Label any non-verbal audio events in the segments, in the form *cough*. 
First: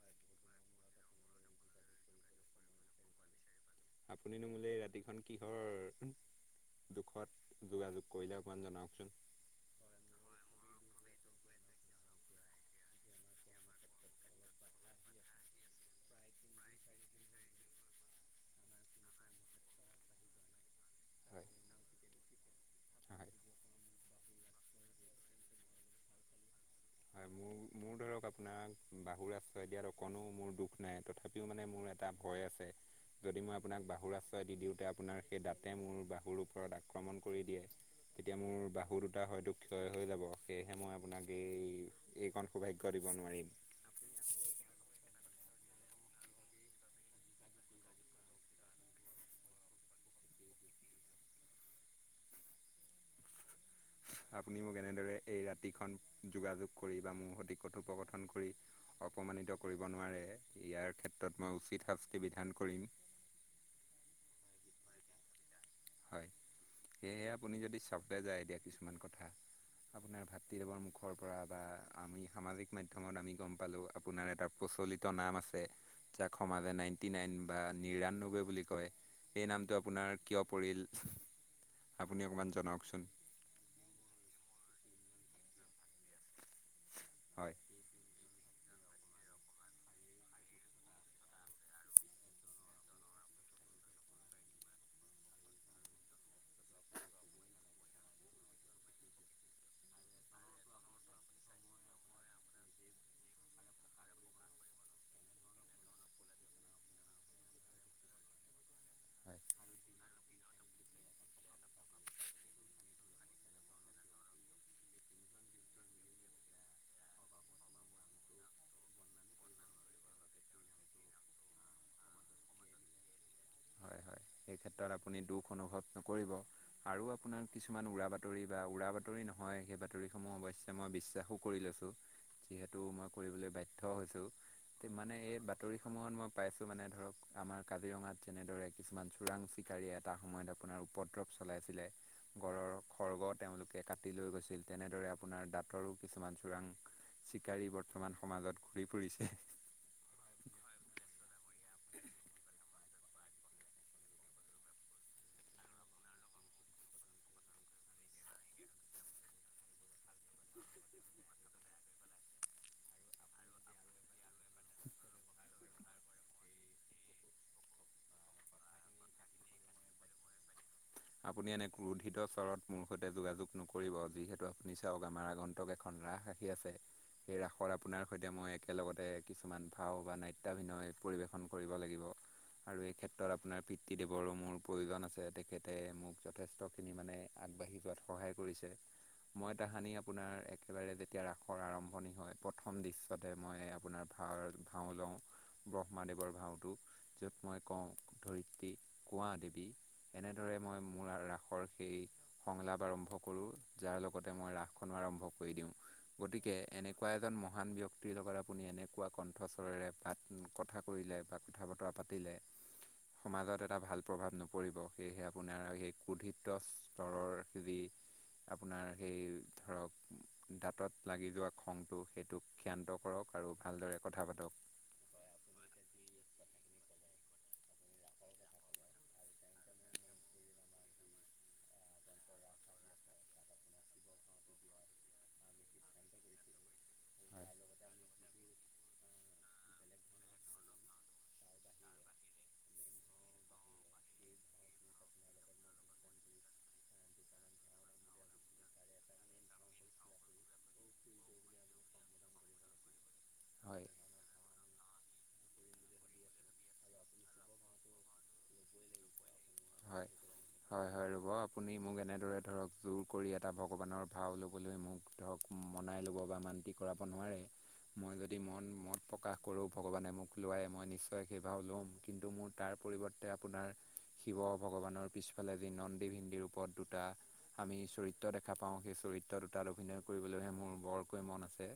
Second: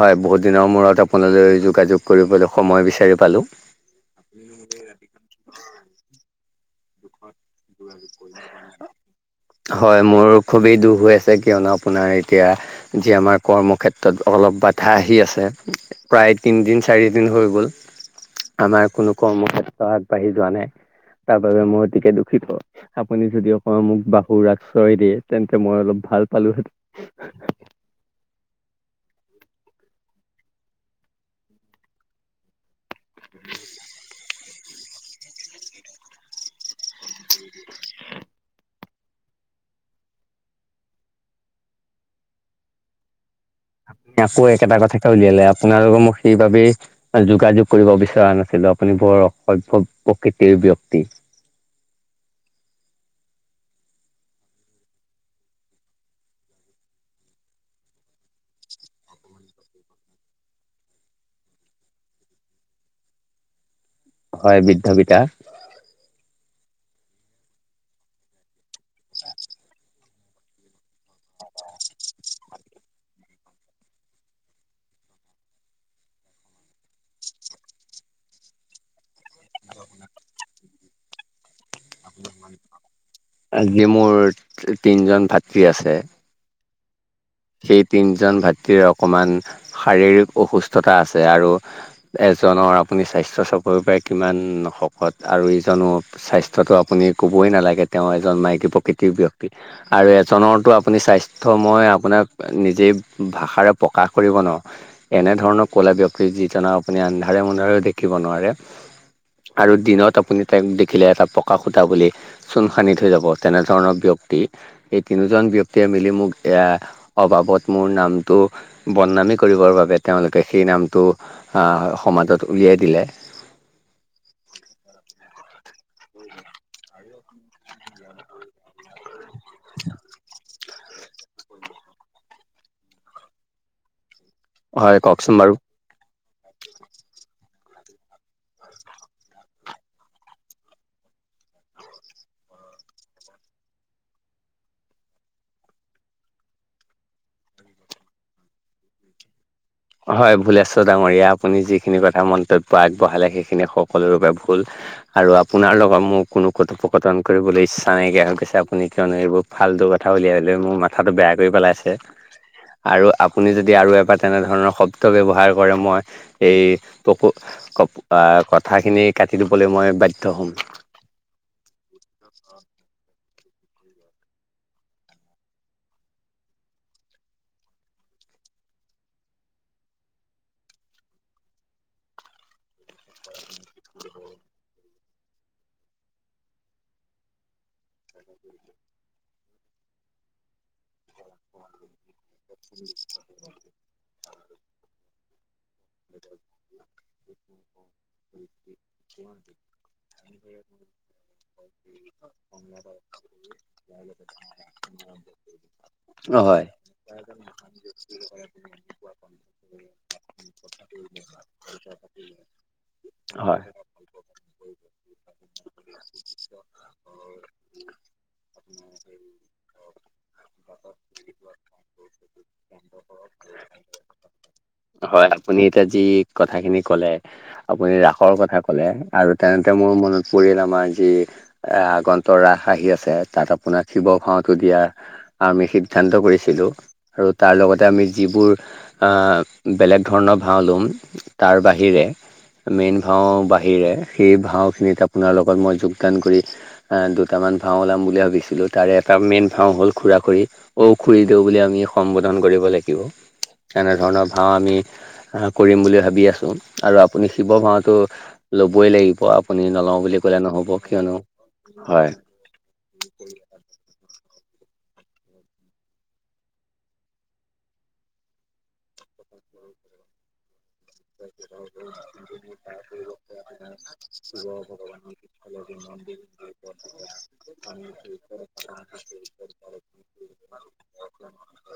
হয় বহুত দিনৰ মূৰত আপোনালৈ যোগাযোগ কৰিবলৈ সময় বিচাৰি পালো। আপুনিনো মোলে ৰাতিখন কিহৰ দুখত যোগাযোগ কৰিলে অকণমান জনাওকচোন? হয় মোৰ খুবেই দুখ হৈ আছে কিয়নো আপোনাৰ এতিয়া যি আমাৰ কৰ্মক্ষেত্ৰত অলপ বাধা আহি আছে। প্ৰায় তিনদিন চাৰি দিন হৈ গল আমাৰ কোনো কৰ্মক্ষেত্ৰ আগবাঢ়ি যোৱা নাই। তাৰ বাবে মই অতিকে দুখিত আপুনি হয়। যদি অক মোক বাহু ৰাস চয় দিয়ে তেন্তে মই অলপ ভাল পালোহেঁতেন। আৰু *unintelligible* মোৰ ধৰক আপোনাক বাহু আশ্ৰয় দিয়াত অকণো মোৰ দুখ নাই তথাপিও মানে মোৰ এটা ভয় আছে। যদি মই আপোনাক বাহুৰ আশ্ৰয় দি দিওঁতে আপোনাৰ সেই দাঁতে মোৰ বাহুৰ ওপৰত আক্ৰমণ কৰি দিয়ে। তেতিয়া মোৰ বাহু দুটা হয়তো ক্ষয় হৈ যাব সেয়েহে মই আপোনাক এই এইকণ সৌভাগ্য দিব নোৱাৰিম। আকৌ একেটা কথাকে উলিয়ালে, আপোনালোকো মোক সেইবাবেই যোগাযোগ কৰিব বিচৰা নাছিলো, আপুনি বৰ অসভগ্য প্ৰকৃতিৰ ব্যক্তি। আপুনি মোক এনেদৰে এই ৰাতিখন যোগাযোগ কৰি বা মোৰ সতি কথোপকথন কৰি অপমানিত কৰিব নোৱাৰে, ইয়াৰ ক্ষেত্ৰত মই উচিত শাস্তি বিধান কৰিম। হয় বৃদ্ধ পিতা। হয়, সেয়েহে আপুনি যদি চাওতে যায় এতিয়া কিছুমান কথা। আপোনাৰ ভাতৃদেৱৰ মুখৰ পৰা বা আমি সামাজিক মাধ্যমত আমি গম পালো আপোনাৰ এটা প্ৰচলিত নাম আছে। যাক সমাজে নাইনটি নাইন বা নিৰানব্বৈ বুলি কয়, সেই নামটো আপোনাৰ কিয় পৰিল, আপুনি অকণমান জনাওঁকচোন? আজি মোৰ তিনজন ভাতৃ আছে। হয়। সেই তিনজন ভাতৃৰ অকণমান শাৰীৰিক অসুস্থতা আছে আৰু এজনৰ আপুনি স্বাস্থ্য চাপৰি পাৰে কিমান শকত আৰু ইজনো স্বাস্থ্যটো আপুনি ক'বই নালাগে, তেওঁ এজন মাইকী প্ৰকৃতিৰ ব্যক্তি। আৰু এজনৰতো আপুনি স্বাস্থ্যময় আপোনাক নিজেই ভাষাৰে প্ৰকাশ কৰিব ন। এনেধৰণৰ ক'লা ব্যক্তি যিজনা আপুনি আন্ধাৰে-মন্ধাৰেও দেখিব নোৱাৰে। হয় আৰু দিনত আপুনি তেওঁক দেখিলে এটা পকা খুতা বুলি, চূণ সানি থৈ যাব তেনেধৰণৰ ব্যক্তিক। এই তিনিওজন ব্যক্তিয়ে মিলি মোক এইয়া অবাবত মোৰ নামটো বদনামে কৰিবৰ বাবে তেওঁলোকে সেই নামটো আ সমাজত উলিয়াই দিলে। হয়-হয়, সেই ক্ষেত্ৰত আপুনি দুখ অনুভৱ নকৰিব। আৰু আপোনাৰ কিছুমান উৰা বাতৰি বা উৰা বাতৰি নহয় সেই বাতৰিসমূহ অৱশ্যে যে মই বিশ্বাসো কৰি লৈছোঁ, যিহেতু মই কৰিবলৈ বাধ্য হৈছোঁ। হয় মানে কওকচোন এই বাৰু বাতৰিসমূহত মই পাইছোঁ মানে ধৰক আমাৰ কাজিৰঙাত যেনেদৰে কিছুমান চোৰাং-চিকাৰীয়ে এটা সময়ত আপোনাৰ উপদ্ৰৱ চলাইছিলে। গড়ৰ খৰ্গ তেওঁলোকে কাটি লৈ গৈছিল, তেনেদৰে আপোনাৰ দাঁতৰো কিছুমান চোৰাং চিকাৰী বৰ্তমান সমাজত ঘূৰি ফুৰিছে। হয় ভুলেশ্বৰ ডাঙৰীয়া, আপুনি যিখিনি কথা মন্তব্য আগবঢ়ালে সেইখিনি সকলোৰে বাবে ভুল। আৰু আপোনাৰ লগত মোৰ কোনো কথোপকথন কৰিবলৈ ইচ্ছা নাইকিয়া হৈ গৈছে, আপুনি কিয়নো এইবোৰ ফালটো কথা উলিয়ালৈ মোৰ মাথাটো বেয়া কৰি পেলাইছে। আৰু আপুনি যদি আৰু এবাৰ তেনেধৰণৰ শব্দ ব্যৱহাৰ *unintelligible* কৰে, মই এই কথোপ *unintelligible* কথোপকথন আ কথাখিনি কাটি দিবলৈ মই বাধ্য হ'ম। আপুনি এনে ক্ৰোধিত চৰত মোৰ সৈতে যোগাযোগ নকৰিব। যিহেতু আপুনি চাওঁক আমাৰ আগন্তক এখন ৰাস দি আছে। সেই ৰাসত আপোনাৰ সৈতে মই একেলগতে কিছুমান ভাও বা নাট্য অভিনয় পৰিৱেশন কৰিব লাগিব আৰু এই ক্ষেত্ৰত আপোনাৰ পিতৃদেৱৰো মোৰ প্ৰয়োজন আছে। তেখেত তে মোক যথেষ্টখিনি মানে আগবাঢ়ি যোৱাত সহায় কৰিছে। মই তাহানি আপোনাৰ একেবাৰে যেতিয়া ৰাসৰ আৰম্ভণি হয়। প্ৰথম দৃশ্যতে মই আপোনাৰ ভাওৰ ভাও লওঁ। ব্ৰহ্মাদেৱৰ ভাওটো য'ত মই কওঁ ধৰিত্ৰী কোৱা দেৱী এনেদৰে মই মোৰ ৰাসৰ সেই সংলাপ আৰম্ভ কৰোঁ। যাৰ লগতে মই ৰাস খন আৰম্ভ কৰি দিওঁ, গতিকে হয় এনেকুৱা এজন মহান ব্যক্তিৰ লগত আপুনি এনেকুৱা কণ্ঠস্বৰেৰে পা কথা কৰিলে বা কথা বতৰা পাতিলে, সমাজত হয় এটা ভাল প্ৰভাৱ নপৰে। সেয়েহে আপোনাৰ সেই কোধিত্ব স্তৰৰ ৰাখিবি। *unintelligible* আপোনাৰ সেই ধৰক দাঁতত লাগি যোৱা খংটো সেইটোক ক্ষান্ত কৰক আৰু ভালদৰে কথা পাতক। হয়। আপুনি এতিয়া যি কথাখিনি ক'লে আপুনি ৰাসৰ কথা ক'লে আৰু তেনেতে মোৰ মনত পৰিল আমাৰ যি এ আগন্তুক ৰাস আহি আছে, তাত আপোনাক শিৱ ভাওতো দিয়া আমি সিদ্ধান্ত কৰিছিলোঁ আৰু তাৰ লগতে আমি যিবোৰ আ, বেলেগ ধৰণৰ ভাওঁ লম, তাৰ বাহিৰে মেইন ভাওঁ সেইয়ে, সেই ভাওঁখিনিত আপোনাৰ লগত মই যোগদান কৰি এ দুটামান ভাওঁ ওলাম বুলি ভাবিছিলোঁ, তাৰে এটা মেইন ভাওঁ হ'ল খুৰা-খুৰী। অ' খুুৰী দৌ, বুলি আমি সম্বোধন কৰিব লাগিব। হয় এনেধৰণৰ ভাওঁ আমি কৰিম বুলি ভাবি আছোঁ, আৰু আপুনি শিৱ ভাওঁটো ল'বই লাগিব আপুনি নলওঁ হয় বুলি ক'লে নহ'ব হয় হয় কিয়নো ৰ'ব আপুনি মোক হয়। এনেদৰে ধৰক জোৰ কৰি এটা ভগৱানৰ ভাও ল'বলৈ মোক ধৰক মনাই ল'ব বা মান্তি কৰাব নোৱাৰে। মই যদি মন মত প্ৰকাশ কৰোঁ ভগৱানে মোক লোৱাই মই নিশ্চয় ত সেই ভাও লম, কিন্তু মোৰ তাৰ পৰিৱৰ্তে আপোনাৰ শিৱ ভগবানৰ পিছত পিছফালে যি নন্দী ভিন্দিৰ ওপৰত দুটা আমি চৰিত্ৰ দেখা পাওঁ, সেই চৰিত্ৰ দুটাত অভিনয় কৰিবলৈহে মোৰ বৰকৈ মন আছে।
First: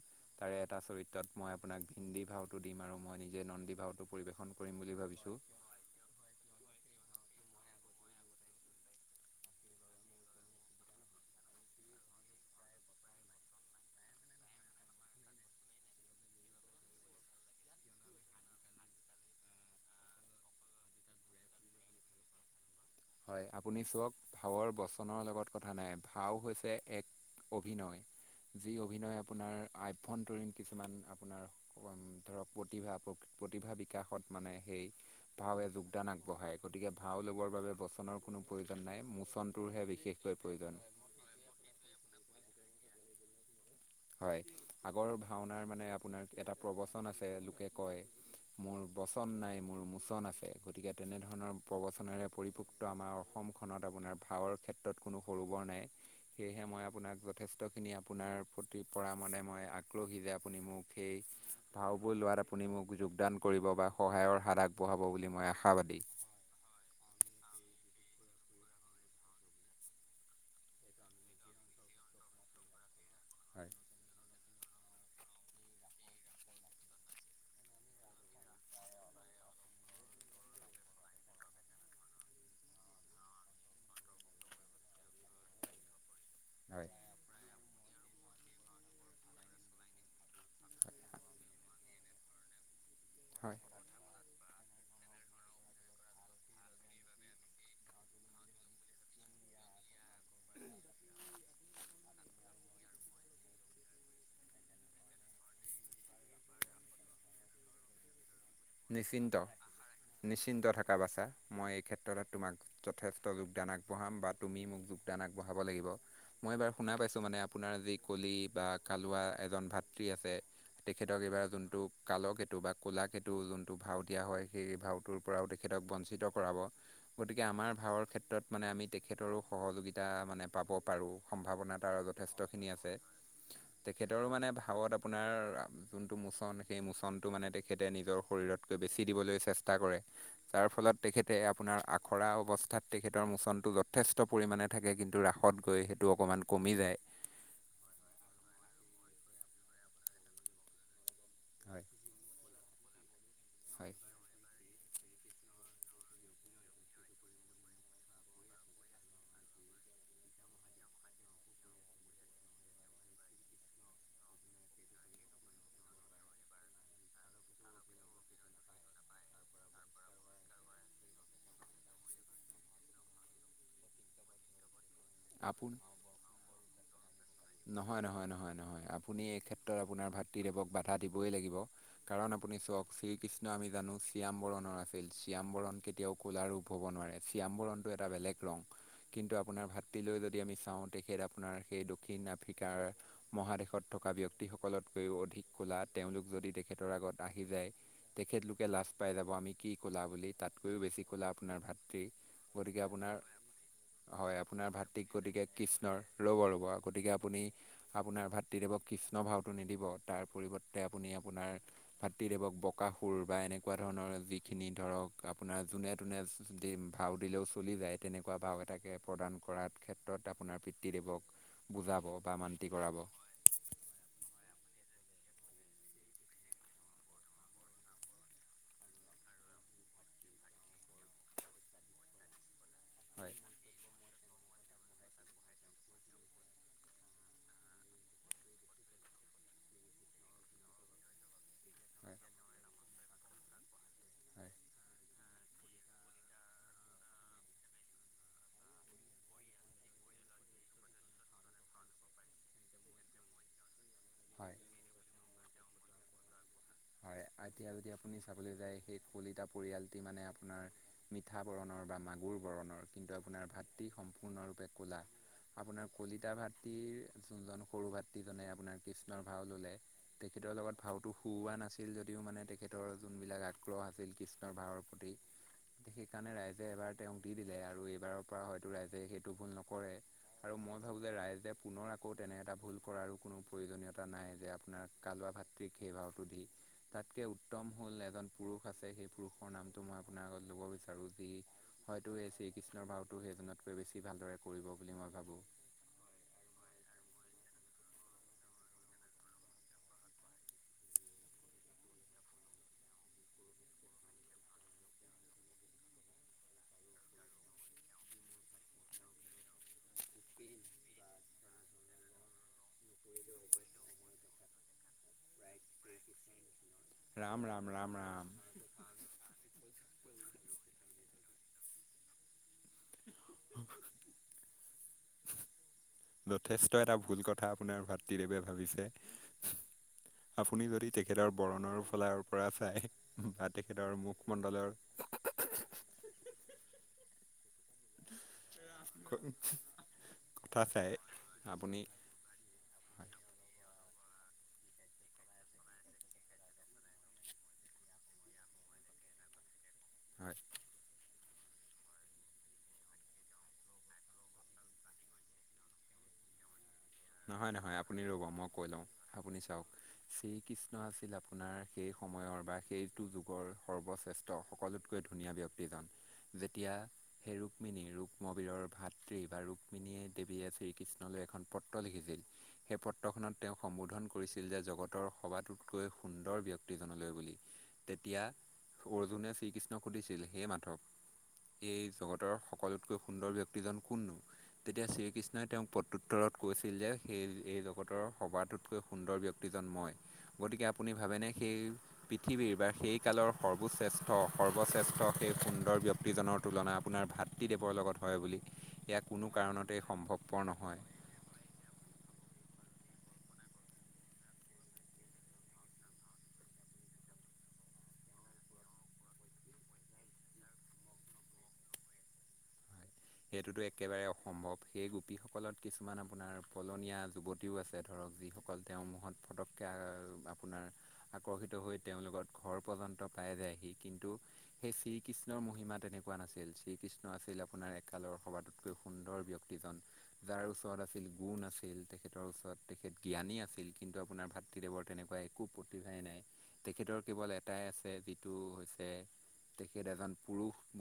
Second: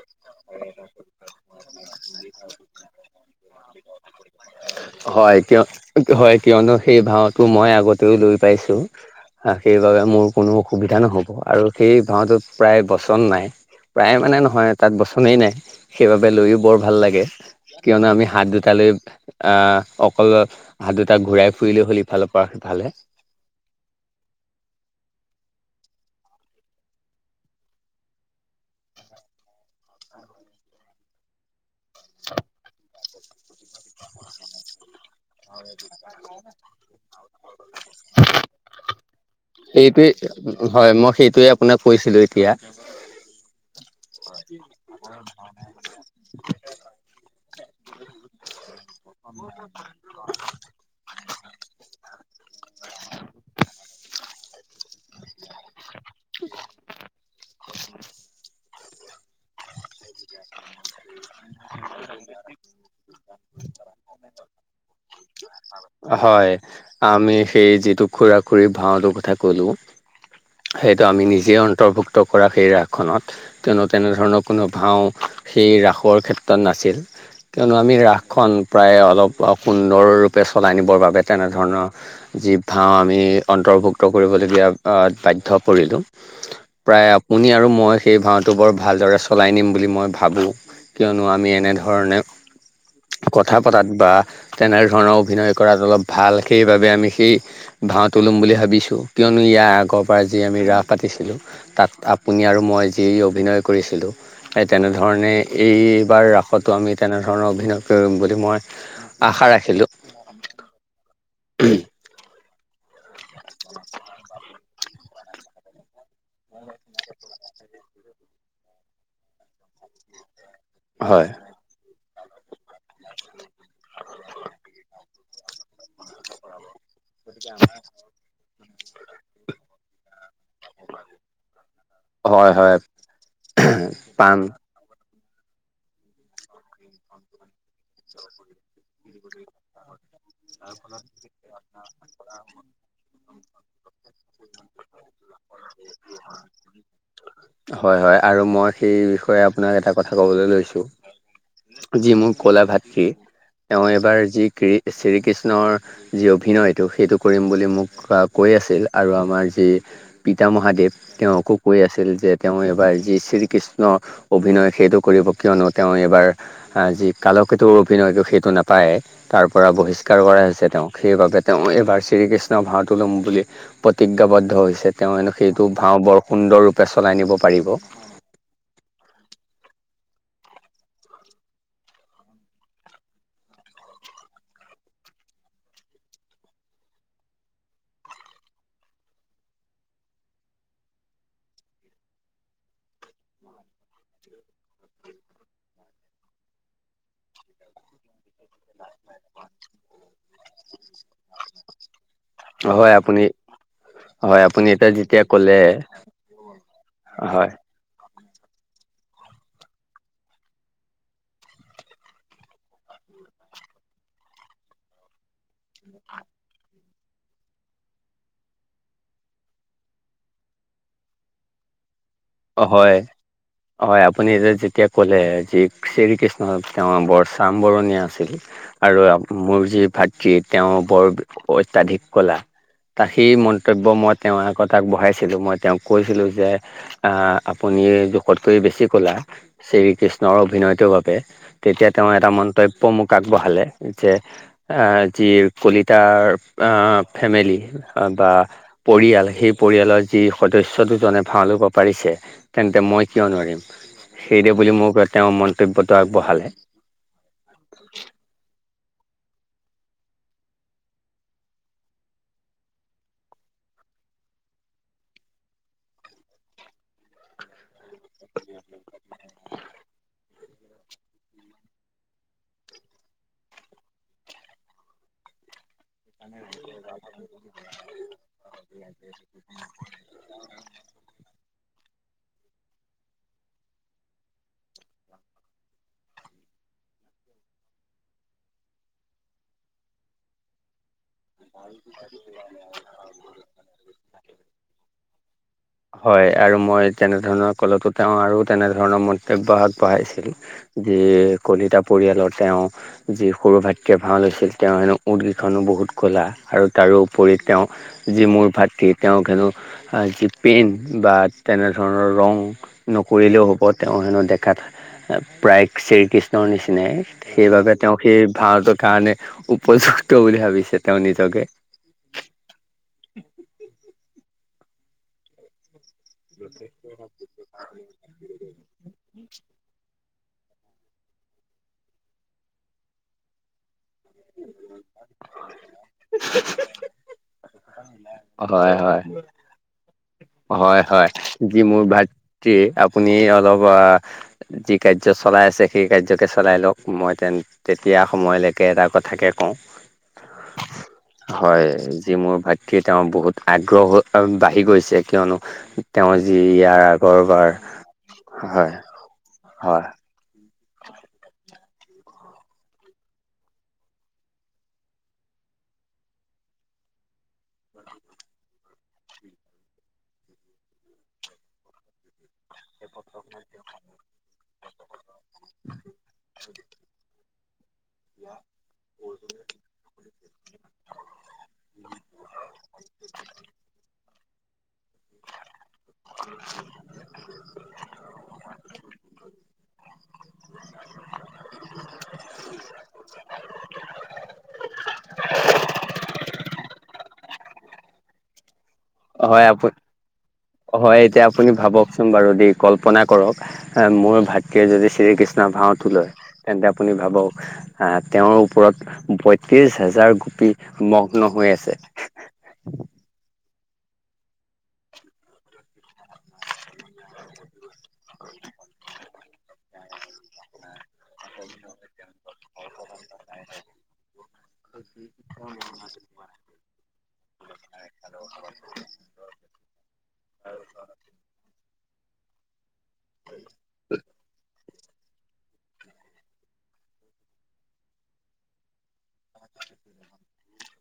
তাৰে এটা চৰিত্ৰত মই আপোনাক ভিন্দী ভাওটো দিম আৰু মই নিজে নন্দী ভাওটো পৰিৱেশন কৰোঁ। হয় কিয় হয় কিয়নো সেই ভাওটো মই আগতেও লৈ পাইছো। সেইবাবে মোৰ কোনো অসুবিধা নহ'ব আৰু সেই ভাওটোত প্ৰায় বচন নাই। প্ৰায় মানে নহয় তাত বচনেই নাই সেইবাবে লৈও বৰ ভাল লাগে। কিয়নো আমি হাত দুটালৈ আহ অকল হাত দুটা ঘূৰাই ফুৰিলে হ'ল ইফালৰ পৰা সিফালে। হয় আপুনি চাওক ভাওৰ বচনৰ লগত কথা নাই ভাও হৈছে এক অভিনয়, যি অভিনয় আপোনাৰ আভ্যন্তৰীণ কিছুমান আপোনাৰ ধৰক প্ৰতিভা প্ৰতিভা বিকাশত মানে সেই ভাওে যোগদান আগবঢ়ায় গতিকে ভাও ল'বৰ বাবে বচনৰ কোনো প্ৰয়োজন নাই মুচ সেইটোৱে হয় মই সেইটোৱে আপোনাক কৈছিলো এতিয়া। হয় আগৰ ভাওনাৰ মানে আপোনাৰ এটা প্ৰবচন আছে লোকে কয়। মোৰ বচন নাই মোৰ মুোচন আছে। গতিকে তেনেধৰণৰ প্ৰবচনেৰে পৰিপুক্ত আমাৰ অসমখনত আপোনাৰ ভাৱৰ ক্ষেত্ৰত ক্ষেত্ৰত কোনো সৰু বৰ নাই সেয়েহে মই আপোনাক যথেষ্টখিনি আপোনাৰ প্ৰতি পৰা মানে মই আককলহী যে আপুনি মোক সেই ভাওবোৰ লোৱাত আপোনি মোক যোগদান কৰিব বা সহায় সাত আগ বঢ়াব বোলি মই আশাবাদি। হয় আমি সেই যিটো খুৰা খুৰী ভাওটোৰ কথা ক'লোঁ, সেইটো আমি নিজেই অন্তৰ্ভুক্ত কৰা সেই ৰাস খনত হয় তেনেধৰণৰ কোনো ভাওঁ সেই ৰাসৰ ক্ষেত্ৰত নাছিল। কিয়নো আমি ৰাসখন প্ৰায় অলপ সুন্দৰৰূপে চলাই নিবৰ বাবে তেনেধৰণৰ যি ভাওঁ আমি অন্তৰ্ভুক্ত কৰিবলগীয়া বাধ্য পৰিলোঁ হয় প্ৰায় শুনি আৰু মই সেই ভাওঁটো বৰ ভালদৰে চলাই নিম বুলি মই ভাবোঁ। কিয়নো আমি এনেধৰণে কথা হয় পতাত বা তেনেধৰণৰ অভিনয় কৰাত অলপ ভাল সেইবাবে আমি সেই ভাওটো লম বুলি ভাবিছো কিয়নো ইয়াৰ আগৰ পৰা যি আমি ৰাস পাতিছিলোঁ, তাত আপুনি আৰু মই যি অভিনয় কৰিছিলোঁ। সেই তেনেধৰণে এইবাৰ ৰাসতো আমি তেনেধৰণৰ অভিনয় কৰিম বুলি মই নিশ্চিন্ত আশা ৰাখিলোঁ নিশ্চিন্ত থকা বাচা মই এই ক্ষেত্ৰত তোমাক যথেষ্ট যোগদান আগবঢ়াম বা তুমি মোক যোগদান আগবঢ়াব লাগিব। মই এবাৰ শুনা পাইছোঁ মানে আপোনাৰ যি কলি বা কালুৱা এজন ভাতৃ আছে, তেখেতক হয় এইবাৰ যোনটো কালকেতু বা ক'লাকেতু টো যোনটো ভাও দিয়া হয় সেই ভাওটোৰ পৰাও তেখেতক বঞ্চিত কৰাব। গতিকে আমাৰ ভাওৰ ক্ষেত্ৰত মানে আমি তেখেতৰো সহযোগিতা মানে পাব পাৰোঁ সম্ভাৱনা তাৰ যথেষ্ঠ হয় খিনি হয় আছে। তেখেতৰো পাম মানে ভাওত আপোনাৰ যোনটো মোচন সেই মোচনটো মানে তেখেতে নিজৰ শৰীৰতকৈ বেছি দিবলৈ চেষ্টা কৰে যাৰ ফলত তেখেতে আপোনাৰ খৰা অৱস্থাত তেখেতৰ মোচনটো যথেষ্ট পৰিমাণে থাকে কিন্তু ৰাসত গৈ সেইটো অকণমান কমি যায়। হয় হয় আৰু মই সেই বিষয়ে আপোনাক এটা কথা ক'বলৈ লৈছোঁ। হয়। যি মোৰ কলা ভাতৃ তেওঁ হয়, এবাৰ যি ক শ্ৰী কৃষ্ণৰ যি অভিনয়টো সেইটো কৰিম বুলি মোক কৈ আছিল আৰু আমাৰ যি পিতা ম মহাদেৱ তেওঁকো কৈ আছিল যে তেওঁ এইবাৰ যি শ্ৰীকৃষ্ণ অভিনয় সেইটো কৰিব কিয়নো তেওঁ এইবাৰ আ যি কালকেতু অভিনয়টো সেইটো নাপায়ে। তাৰ পৰা বহিষ্কাৰ কৰা হৈছে তেওঁক, সেইবাবে তেওঁ এইবাৰ শ্ৰীকৃষ্ণৰ ভাওতো লম বুলি প্ৰতিজ্ঞাবদ্ধ হৈছে তেওঁ সেইটো আপোন ভাও বৰ সুন্দৰ ৰূপে চলাই নিব পাৰিব নহয় নহয় নহয় নহয় আপুনি এই ক্ষেত্ৰত আপোনাৰ ভাতৃদেৱক বাধা দিবই লাগিব। কাৰণ আপুনি চাওক শ্ৰীকৃষ্ণ আমি জানো চিয়াম্বৰণৰ আছিল চিয়াম্বৰণ কেতিয়াও ক'লা ৰূপ হ'ব নোৱাৰে। চিয়াম বৰণটো এটা বেলেগ ৰং। কিন্তু আপোনাৰ ভাতৃলৈ যদি আমি চাওঁ তেখেত আপোনাৰ সেই দক্ষিণ আফ্ৰিকাৰ মহাদেশত থকা ব্যক্তিসকলতকৈও অধিক ক'লা তেওঁলোক যদি তেখেতৰ আগত আহি যায়। তেখেতলোকে লাজ পাই যাব আমি কি ক'লা বুলি তাতকৈও বেছি ক'লা আপোনাৰ ভাতৃ। গতিকে হয় আপোনাৰ, আপুনি হয় আপুনি আপোনাৰ এতিয়া ভাতৃক যেতিয়া গতিকে ক'লে কৃষ্ণৰ, ৰব ৰব। গতিকে আপুনি হয় আপোনাৰ ভাতৃদেৱক কৃষ্ণ ভাওটো নিদিব, তাৰ পৰিৱৰ্তে আপুনি আপোনাৰ ভাতৃদেৱক বকাসুৰ বা এনেকুৱা ধৰণৰ যিখিনি ধৰক আপোনাৰ যোনে *unintelligible* দিম ভাও দিলেও চলি যায় তেনেকুৱা ভাও এটাকে প্ৰদান কৰাত ক্ষেত্ৰত আপোনাৰ পিতৃদেৱক বুজাব বা মান্তি হয় কৰাব। হয় আপুনি যে যেতিয়া ক'লে যি শ্ৰীকৃষ্ণ তেওঁৰ বৰ চামবৰণীয়া আছিল আৰু মোৰ যি ভাতৃ তেওঁ বৰ অত্যাধিক কলা। তাক সেই হয় মন্তব্য মই তেওঁৰ আগত আগ বঢ়াইছিলোঁ মই তেওঁক কৈছিলোঁ যে অ আপুনি জোখতকৈ বেছি ক'লা শ্ৰীকৃষ্ণৰ অভিনয়টোৰ বাবে। তেতিয়া তেওঁ হয় এটা মন্তব্য মোক আগবঢ়ালে যে হয় অ যি কলিতাৰ অ ফেমিলি বা পৰিয়াল সেই পৰিয়ালৰ যি সদস্য দুজনে ভাও লব পাৰিছে তেন্তে মই কিয় নোৱাৰিম, সেই দেই হয় বুলি মোক তেওঁ মন্তব্যটো আগবঢ়ালে। হয় এতিয়া যদি আপুনি চাবলৈ যায় সেই কলিতা পৰিয়ালটি মানে আপোনাৰ মিঠা বৰণৰ বা মাগুৰ বৰণৰ, কিন্তু আপোনাৰ ভাতৃ সম্পূৰ্ণৰূপে ক'লা। আপোনাৰ কলিতা ভাতৃৰ যোনজন সৰু ভাতৃজনে আপোনাৰ কৃষ্ণৰ ভাও ল'লে তেখেতৰ লগত ভাওতো শুওৱা না ছিল যদিও মানে তেখেতৰ যোনবিলাক আগ্ৰহ আছিল কৃষ্ণৰ ভাওৰ প্ৰতি সেইকাৰণে ৰাইজে এবাৰ তেওঁক দি দিলে আৰু এইবাৰৰ পৰা হয়তো ৰাইজে সেইটো ভুল নকৰে। আৰু মই ভাবোঁ যে ৰাইজে পুনৰ আকৌ তেনে এটা ভুল কৰাৰো কোনো প্ৰয়োজনীয়তা নাই যে আপোনাৰ কালুৱা ভাতৃক সেই ভাওটো দি তাতকে উত্তম হ'ল এজন পুৰুষ আছে সেই পুৰুষৰ নামটো মই আপোনাৰ আগত ল'ব বিচাৰোঁ। যি হয়তো এই শ্ৰীকৃষ্ণৰ ভাওটো সেইজনতকৈ বেছি ভালদৰে কৰিব বুলি মই ভাবোঁ। হয় আৰু মই তেনেধৰণৰ কলতো তেওঁ আৰু তেনেধৰণৰ মন্তব্য আগবঢ়াইছিল। যি কলিতা পৰিয়ালৰ তেওঁ যি সৰু ভাতৃয়ে ভাও লৈছিল তেওঁ হেনো উঠ কেইখনো বহুত ক'লা আৰু তাৰোপৰি তেওঁ যি মোৰ ভাতৃ তেওঁক হেনো অ যি পেন্ট বা তেনেধৰণৰ ৰং নকৰিলেও হ'ব তেওঁ হেনো দেখাত প্ৰায় শ্ৰীকৃষ্ণৰ নিচিনাই। ৰাম ৰাম সেইবাবে ৰাম তেওঁ ৰাম সেই ভাওতৰ কাৰণে উপযুক্ত বুলি ভাবিছে তেওঁ নিজকে। *inaudible* যথেষ্ট এটা ভুল কথা আপোনাৰ ভাতৃদেৱে ভাবিছে। আপুনি যদি তেখেতৰ বৰণৰ ফলাৰ পৰা চায় বা তেখেতৰ মুখমণ্ডলৰ *unintelligible* হয় হয় *unintelligible* হয় চাই হয় যি আপুনি মোৰ ভাতৃৰ হয় আপুনি অলপ অ যি কাৰ্য চলাই আছে সেই কাৰ্যকে চলাই লওক মই তেন তেতিয়া সময়লৈকে এটা কথাকে কওঁ। হয়। হয় যি মোৰ ভাতৃ তেওঁ বহুত আগ্ৰহ বাঢ়ি গৈছে। কিয়নো তেওঁৰ যি ইয়াৰ আগৰবাৰ নহয় - নহয় আপুনি ৰ'ব মই কৈ হয় লও আপুনি চাওক। হয় শ্ৰীকৃষ্ণ আছিল আপোনাৰ সেই সময়ৰ বা সেইটো যুগৰ সৰ্বশ্ৰেষ্ঠ সকলোত। কৈ ধুনীয়া ব্যক্তিজন যেতিয়া সেই ৰুক্মিণী ৰুক্মবীৰৰ ভাতৃ বা ৰুক্মিণীয়ে দেৱীয়ে শ্ৰীকৃষ্ণলে এখন পত্ৰ লিখিছিল, সেই পত্ৰখনত তেওঁ সম্বোধন কৰিছিল যে জগতৰ সবাটোতকৈ সুন্দৰ ব্যক্তিজনলৈ বুলি, তেতিয়া অৰ্জুনে শ্ৰীকৃষ্ণক সুধিছিল সেই মাধৱ এই জগতৰ সকলোতকৈ সুন্দৰ ব্যক্তিজন কোননো। তেতিয়া শ্ৰীকৃষ্ণই তেওঁক পতু কৈছিল যে সেই এই জগতৰ সভাটোতকৈ সুন্দৰ ব্যক্তিজন মই। গতিকে আপুনি ভাবেনে সেই পৃথিৱীৰ বা সেই কালৰ সৰ্বশ্ৰেষ্ঠ - সৰ্বশ্ৰেষ্ঠ সেই সুন্দৰ ব্যক্তিজনৰ। তুলনা আপোনাৰ ভাতৃদেৱৰ লগত হয় বুলি এয়া কোনো হয় আপু কাৰণতেই সম্ভৱপৰ নহয়। হয় এতিয়া আপুনি ভাবকচোন বাৰু দেই কল্পনা কৰক মোৰ ভাতৃয়ে যদি শ্ৰীকৃষ্ণৰ ভাওটো লয় তেন্তে আপুনি ভাবক আহ তেওঁৰ ওপৰত পয়ত্ৰিশ হাজাৰ গোপী মগ্ন হৈ আছে। সেইটোতো একেবাৰে অসম্ভৱ সেই গোপীসকলত কিছুমান আপোনাৰ পলনীয়া যুৱত ব্যক্তিও আছে ধৰক যিসকল তেও ফটকে আ আপোনাৰ আকৰ্ষিত হৈ তেওঁলোকত ঘৰ পৰ্যন্ত পাই যায়হি কিন্তু সেই শ্ৰীকৃষ্ণৰ মহিমা তেনেকুৱা নাছিল শ্ৰীকৃষ্ণ আছিল আপোনাৰ কালৰ সবাততকৈ সুন্দৰ ব্যক্তিজন যাৰ ওচৰত আছিল গুণ আছিল তেখেতৰ ওচৰত। তেখেত জ্ঞানী আছিল কিন্তু আপোনাৰ ভাত শিদেৱৰ তেনেকুৱা একো প্ৰতিভাই নাই তেখেতৰ কেৱল এটাই আছে যিটো হৈছে তেখেত এজন পুৰুষ।